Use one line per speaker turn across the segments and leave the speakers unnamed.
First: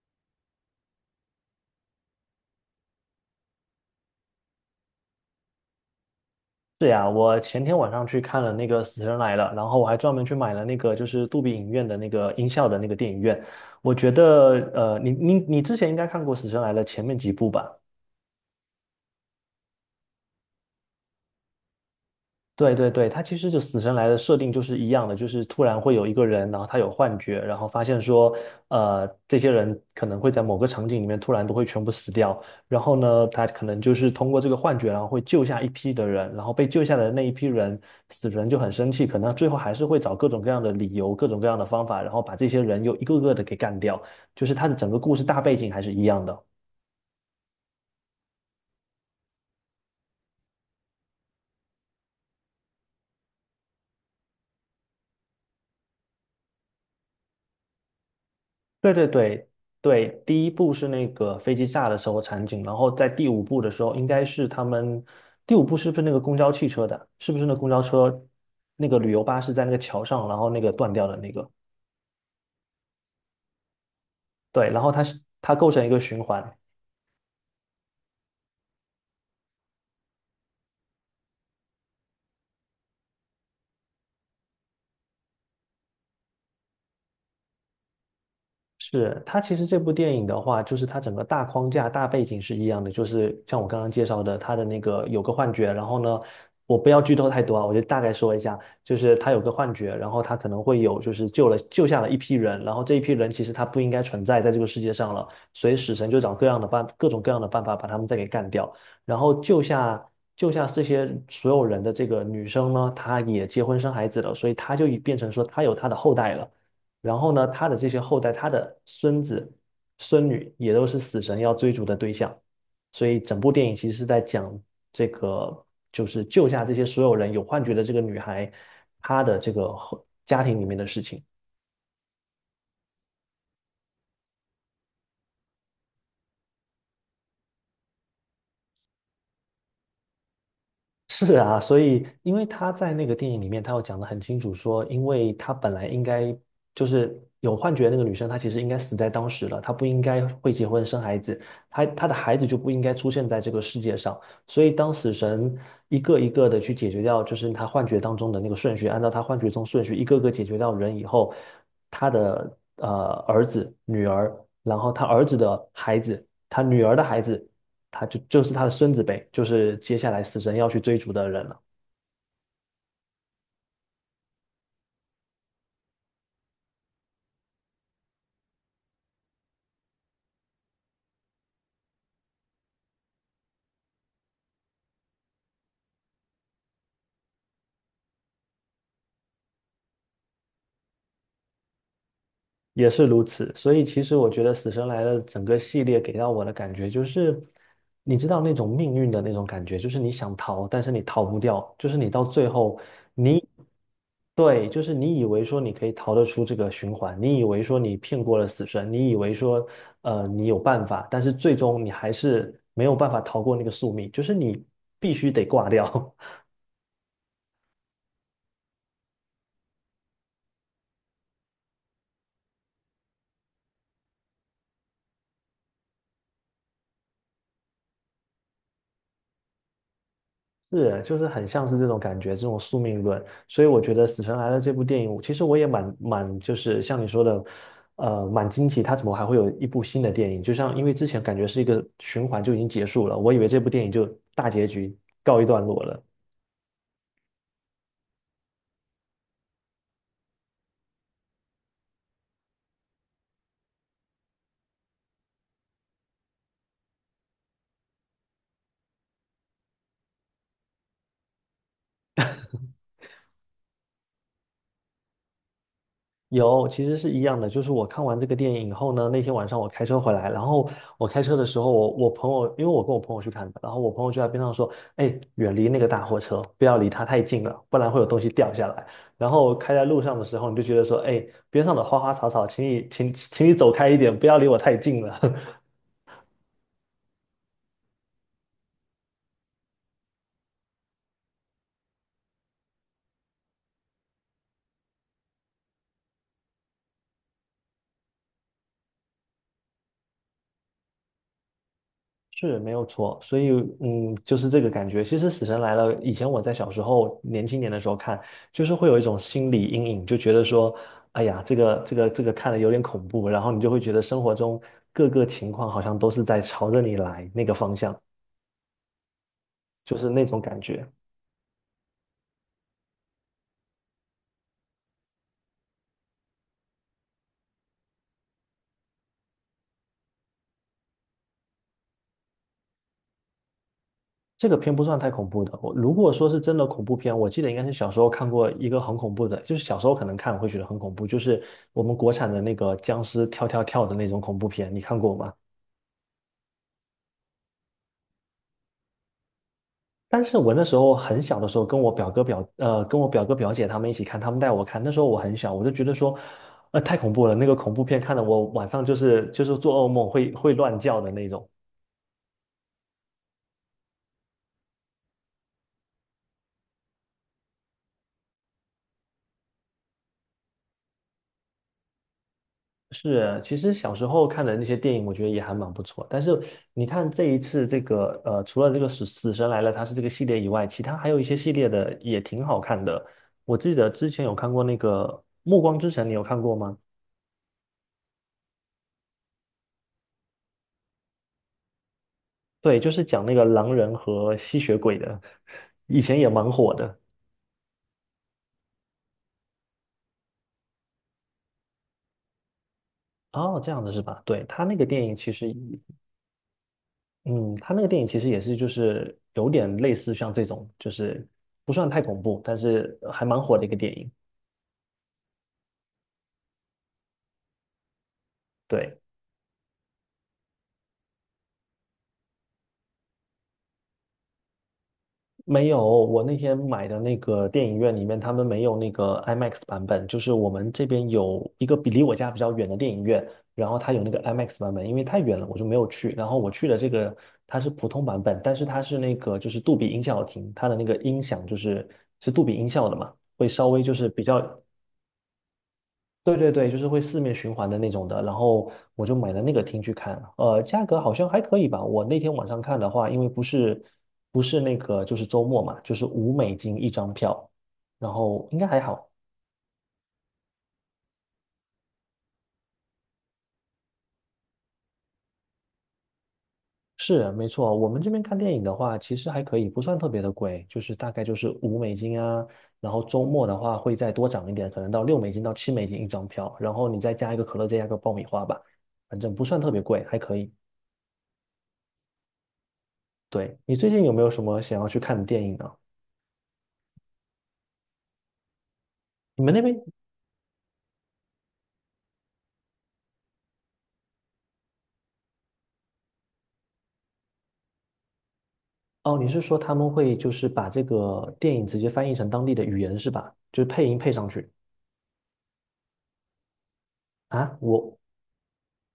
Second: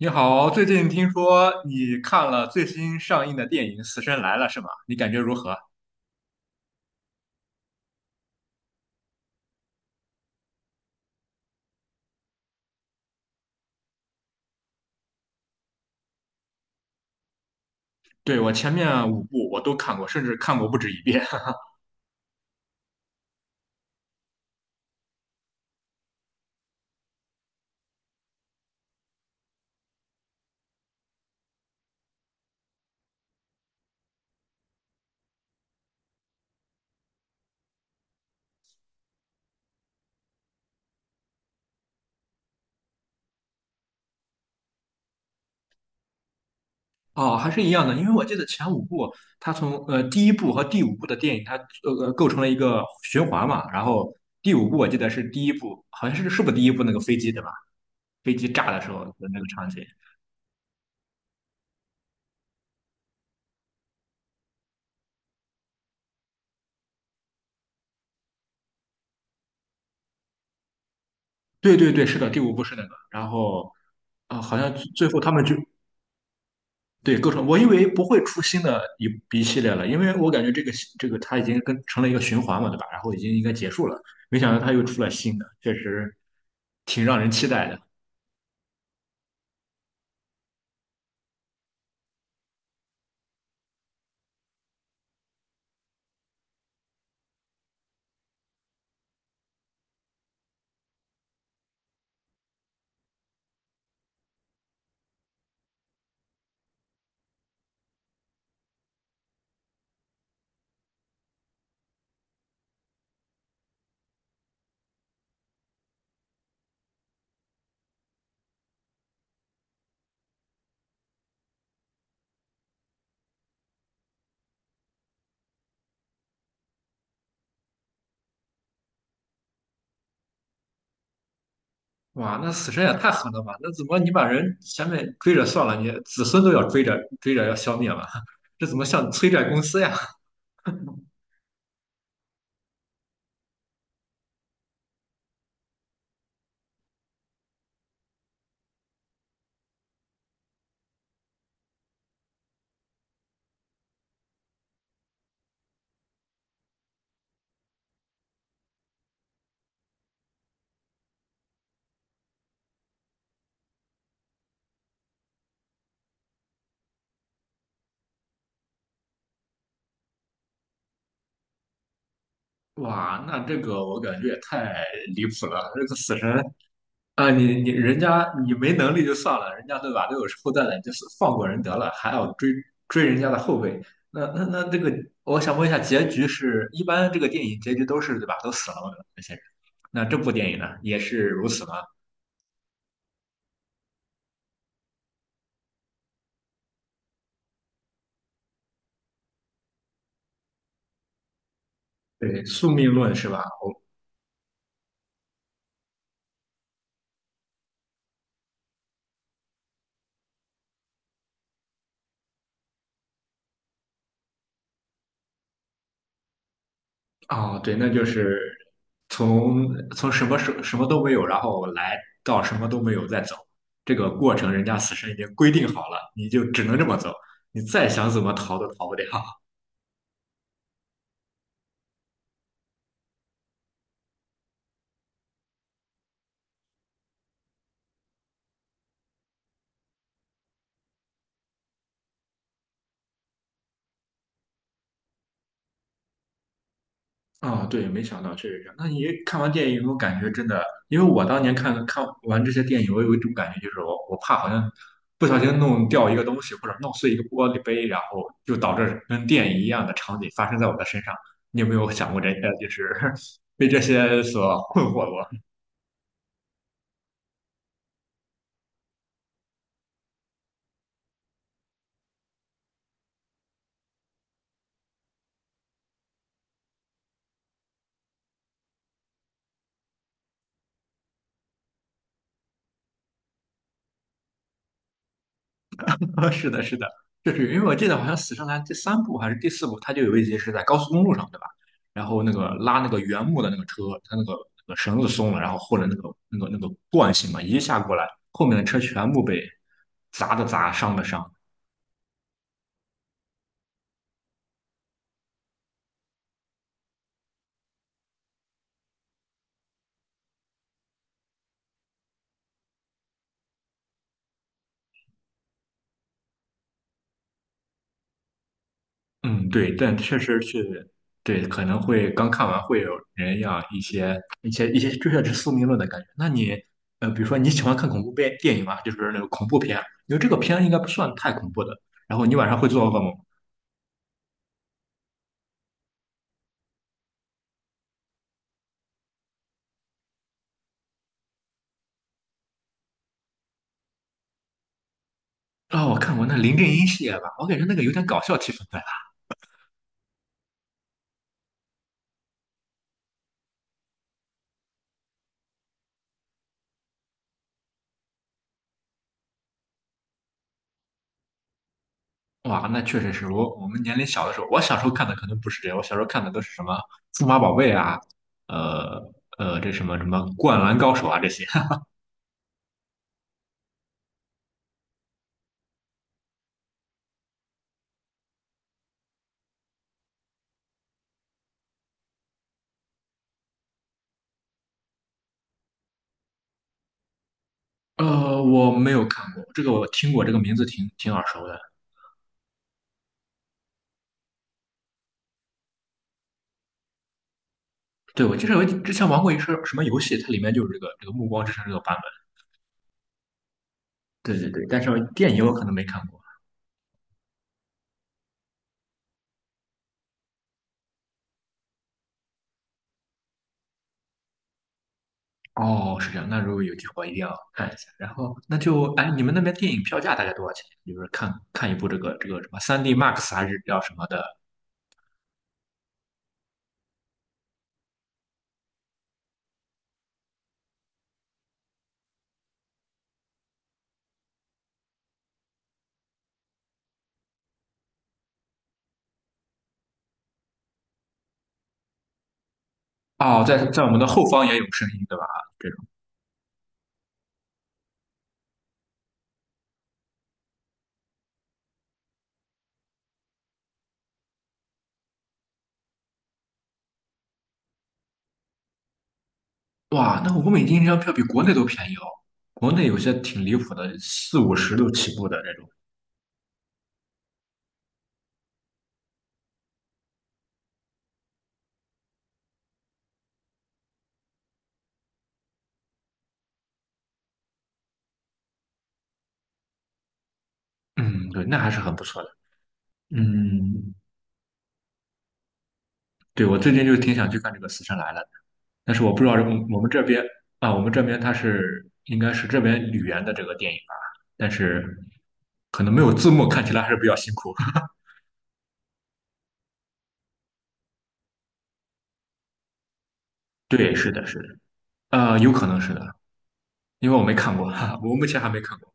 你好，最近听说你看了最新上映的电影《死神来了》是吗？你感觉如何？
是呀，我前天晚上去看了那个《死神来了》，然后我还专门去买了那个就是杜比影院的那个音效的那个电影院。我觉得，你之前应该看过《死神来了》前面几部吧？
对，我前面五部我都看过，甚至看过不止一遍。
对对对，他其实就死神来的设定就是一样的，就是突然会有一个人，然后他有幻觉，然后发现说，这些人可能会在某个场景里面突然都会全部死掉，然后呢，他可能就是通过这个幻觉，然后会救下一批的人，然后被救下的那一批人，死神就很生气，可能最后还是会找各种各样的理由、各种各样的方法，然后把这些人又一个个的给干掉，就是他的整个故事大背景还是一样的。
哦，还是一样的，因为我记得前五部，它从第一部和第五部的电影，它构成了一个循环嘛。然后第五部我记得是第一部，好像是不是第一部那个飞机对吧？飞机炸的时
对
候
对
的那个
对
场景。
对，第一部是那个飞机炸的时候场景，然后在第五部的时候，应该是他们第五部是不是那个公交汽车的？是不是那公交车那个旅游巴士在那个桥上，然后那个断掉的那个？
对对对，是的，第五部是那个。然后好
对，
像
然
最
后它
最后
是
他们就
它构成一个循环。
对，构成我以为不会出新的一系列了，因为我感觉这个它已经跟成了一个循环嘛，对吧？然后已经应该结束了，没想到它又出了新的，确实挺让人期待的。
是，它其实这部电影的话，就是它整个大框架、大背景是一样的，就是像我刚刚介绍的，它的那个有个幻觉，然后呢，我不要剧透太多啊，我就大概说一下，就是他有个幻觉，然后他可能会有就是救下了一批人，然后这一批人其实他不应该存在在这个世界上了，所以死神就找各样的办各种各样的办法把他们再给干掉，然后救下。救下这些所有人的这个女生呢，她也结婚生孩子了，所以她就已变成说她有她的后代了。然后呢，他的这些后代，他的孙子、孙女也都是死神要追逐的对象，所以整部电影其实是在讲这个，就是救下这些所有人有幻觉的这个女孩，她的这个后家庭里面的事情。
哇，那死神也太狠了吧！那怎么你把人前面追着算了，你子孙都要追着追着要消灭了，这怎么像催债公司呀？
是啊，所以因为他在那个电影里面，他有讲的很清楚说，因为他本来应该就是有幻觉的那个女生，她其实应该死在当时了，她不应该会结婚生孩子，她的孩子就不应该出现在这个世界上。所以当死神一个一个的去解决掉，就是他幻觉当中的那个顺序，按照他幻觉中顺序一个个解决掉人以后，他的儿子、女儿，然后他儿子的孩子，他女儿的孩子。就是他的孙子辈，就是接下来死神要去追逐的人了。
哇，那这个我感觉也太离谱了，这个死神啊，你人家你没能力就算了，人家对吧都有后代了，就是放过人得了，还要追人家的后辈，那这个，我想问一下，结局是一般这个电影结局都是对吧，都死了嘛那些人，那这部电影呢也是如此吗？
也是如此。所以其实我觉得《死神来了》整个系列给到我的感觉就是，你知道那种命运的那种感觉，就是你想逃，但是你逃不掉，就是你到
对，
最
宿
后，
命论是吧？
你对，就是你以为说你可以逃得出这个循环，你以为说你骗过了死神，你以为说你有办法，但是最终你还是没有办法逃过那个宿命，就是你必须得挂掉。
哦，对，那就是从从什么什么都没有，然后来到什么都没有再走，这个过程人家死神已经规定好了，你就只能这么走，你再想怎么逃都逃不掉。
是，就是很像是这种感觉，这种宿命论。所以我觉得《死神来了》这部电影，其实我也，就是像你说的，蛮惊奇，它怎么还会有一部新的电影？就像因为之前感觉是一个循环就已经结束了，我以为这部电影就大结局告一段落了。
对，没想到确实是这样。那你看完电影有没有感觉真的？因为我当年看完这些电影，我有一种感觉，就是我怕好像不小心弄掉一个东西，或者弄碎一个玻璃杯，然后就导致跟电影一样的场景发生在我的身上。你有没有想过这些？就是 被这些所困惑过？
有，其实是一样的。就是我看完这个电影以后呢，那天晚上我开车回来，然后我开车的时候，我朋友，因为我跟我朋友去看的，然后我朋友就在边上说：“哎，远离那个大货车，不要离它太近了，不然会有东西掉下来。”然后开在路上的时候，你就觉得说：“哎，边上的花花草草，请你走开一点，不要离我太近了。”
啊，是的，是的，就是因为我记得好像《死神来了第三部还是第四部，它就有一集是在高速公路上，对吧？然后那个拉那个原木的那个车，它那个绳子松了，然后或者那个惯性嘛，一下过来，后面的车全部被砸的砸，伤的伤。
是没有错，所以嗯，就是这个感觉。其实《死神来了》以前我在小时候年轻年的时候看，就是会有一种心理阴影，就觉得说，哎呀，这个看了有点恐怖，然后你就会觉得生活中各个情况好像都是在朝着你来那个方向，
嗯，对，但
就是
确
那
实
种感
是，
觉。
对，可能会刚看完会有人要一些追下是宿命论的感觉。那你比如说你喜欢看恐怖片电影啊，就是那个恐怖片啊，因为这个片应该不算太恐怖的。然后你晚上会做噩梦吗？
这个片不算太恐怖的，我如果说是真的恐怖片，我记得应该是小时候看过一个很恐怖的，就是小时候可能看会觉得很恐怖，就是我们国产的那个僵尸跳跳跳的那种恐怖片，你看过吗？
哦，我看过那林正英系列吧，我感觉那个有点搞笑气氛在
但是我那时候很小的时候，跟我表哥表姐他们一起看，他们带我看。那时候我很小，我就觉得说，太恐怖了，那个恐怖片看的我晚上就是做噩梦会乱叫的那种。
那。哇，那确实是我们年龄小的时候，我小时候看的可能不是这样，我小时候看的都是什么数码宝贝啊，呃这什么什么灌篮高手啊这些。
是，其实小时候看的那些电影，我觉得也还蛮不错。但是你看这一次这个除了这个死神来了，它是这个系列以外，其他还有一些系列的也挺好看的。我记得之前有看过那个《暮光之城》，你有看过吗？
我没有看过，这个我听过，这个名字挺挺耳熟的。
对，就是讲那个狼人和吸血鬼的，以前也蛮火的。
对，我记得我之前玩过一个什么游戏，它里面就是这个《暮光之城》这个版本。
哦，这样子是吧？
对
对，
对对，
他那
但
个
是
电影其
电影我
实，
可能没看过。
嗯，他那个电影其实也是就是有点类似像这种，就是不算太恐怖，但是还蛮火的一个电影。
哦，是这样。那如果有机会，一定要看一下。然后，那就
对。
哎，你们那边电影票价大概多少钱？就是看一部这个这个什么3D Max 还是叫什么的？
没有，我那天买的那个电影院里面，他们没有那个 IMAX 版本，就是我们这边有一个离我家比较远的电影院，然后它有那个 IMAX 版本，因为太远了，我就没有去。然后我去的这个它是普通版本，但是它是那个就是杜比音效厅，它的那个音响就是是杜比音效的嘛，
哦，
会
在
稍
在
微
我
就
们的
是比
后
较
方也有声音，对吧？这种
对对对，就是会四面循环的那种的，然后我就买了那个厅去看。价格好像还可以吧。我那天晚上看的话，因为不是那个就是周末嘛，就是五美金一张票，然后应该还好。
哇，那欧美金一张票比国内都便宜哦。国内有些挺离谱的，四五十都起步的这种。
是，没错，我们这边看电影的话，其实还可以，不算特别的贵，就是大概就是五美金啊，然后周末的话会再多涨一点，可能到6美金到7美金一张票，然后你再加一个可乐，再加一个爆米花吧，反正不算特别贵，还可以。
嗯，对，那还是很不错的。
对，你最
嗯，
近有没有什么想要去看的电影呢？
对，我最近就挺想去看这个《死神来了》，但是我不知道这
你们那边
我们这边啊，我们这边它是应该是这边语言的这个电影吧，但是可能没有字幕，看起来还是比较辛苦。
哦，你是说他们会就是把这个电影直接翻译成当地的语言是吧？就是配
对，
音
是
配
的，
上
是的，
去
有可能是的，因为我没看
啊？
过，哈哈
我
我目前还没看过，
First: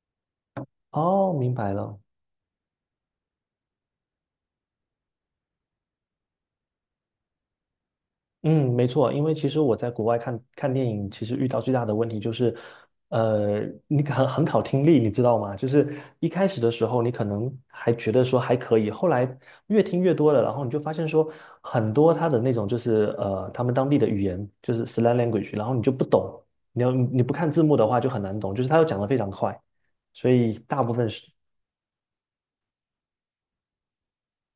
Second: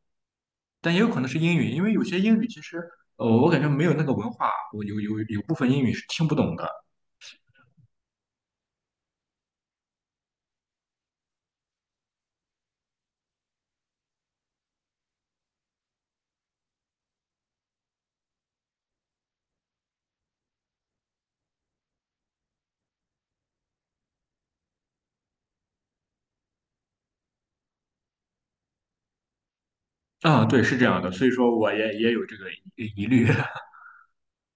但也有可能
哦，
是
明
英语，
白
因为
了。
有些英语其实，我感觉没有那个文化，我有部分英语是听不懂的。
嗯，没错，因为其实我在国外看看电影，其实遇到最大的问题就是，呃，你很考听力，你知道吗？就是一开始的时候，你可能还觉得说还可以，后来越听越多了，然后你就发现说很多他的那种就是他们当地的语言就是 slang language，然后你就不懂，你不看字幕的话就很难懂，就是他又讲的非常快，所
啊，
以
对，是
大
这
部
样
分
的，
是。
所以说我也有这个疑虑。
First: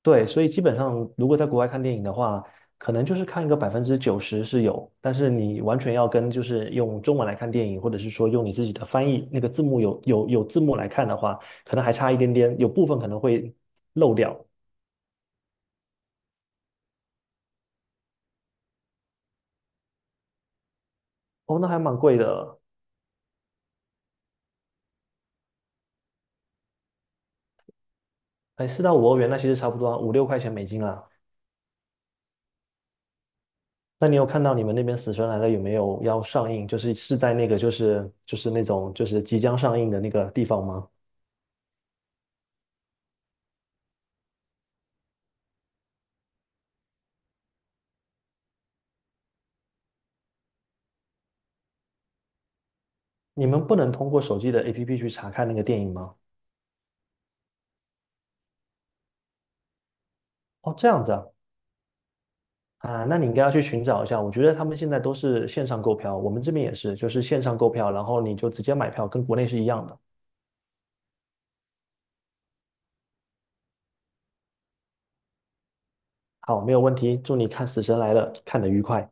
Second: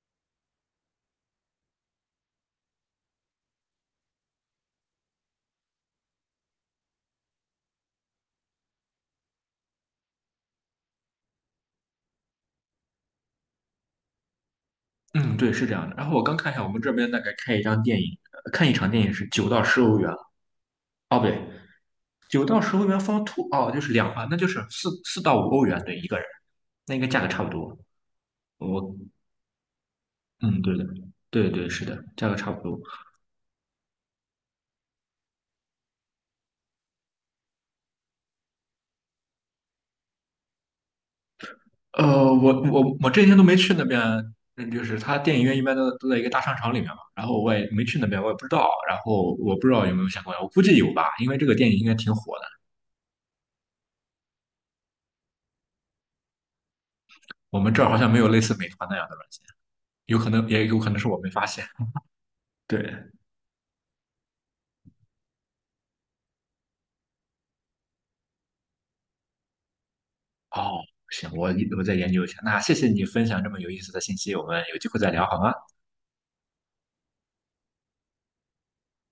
对，所以基本上，如果在国外看电影的话，可能就是看一个90%是有，但是你完全要跟就是用中文来看电影，或者是说用你自己的翻译那个字幕有字幕来看的话，可能还差一点点，有部分可能会漏掉。
嗯，对，是这样的。然后我刚看一下，我们这边大概看一场电影是九到十欧元。哦，不对，
哦，那还蛮贵
九
的，
到十欧元 f o two 哦，就是两啊，那就是四到五欧元对一个人，那应该价格差不多。
哎，四到
我
五欧元，那其实差不多啊五六块钱
嗯,
美
对
金
的，
啦。
对对是的，价格差不多。
那你有看到你们那边《死神来了》有没有要上映？就是是在那个就是那种就是即将上映的那个地方吗？
我这几天都没去那边，嗯就是他电影院一般都在一个大商场里面嘛，然后我也没去那边，我也不知道，然后我不知道有没有相关，我估计有吧，因为这个电影应该挺火的。
你们不能通过手机的 APP 去查看那个电影吗？
我们这儿好像没有类似美团那样的软件，有可能也
哦，
有
这
可能
样
是
子
我
啊，
没发现。
啊，
对，
那你应该要去寻找一下。我觉得他们现在都是线上购票，我们这边也是，就是线上购票，然后你就直接买票，跟国内是一样的。
哦，行，我再研究一下。那谢谢你分享这么有意思的信息，我们有机会再聊好吗？
好，没有问题，祝你看《死神来了》看得愉快。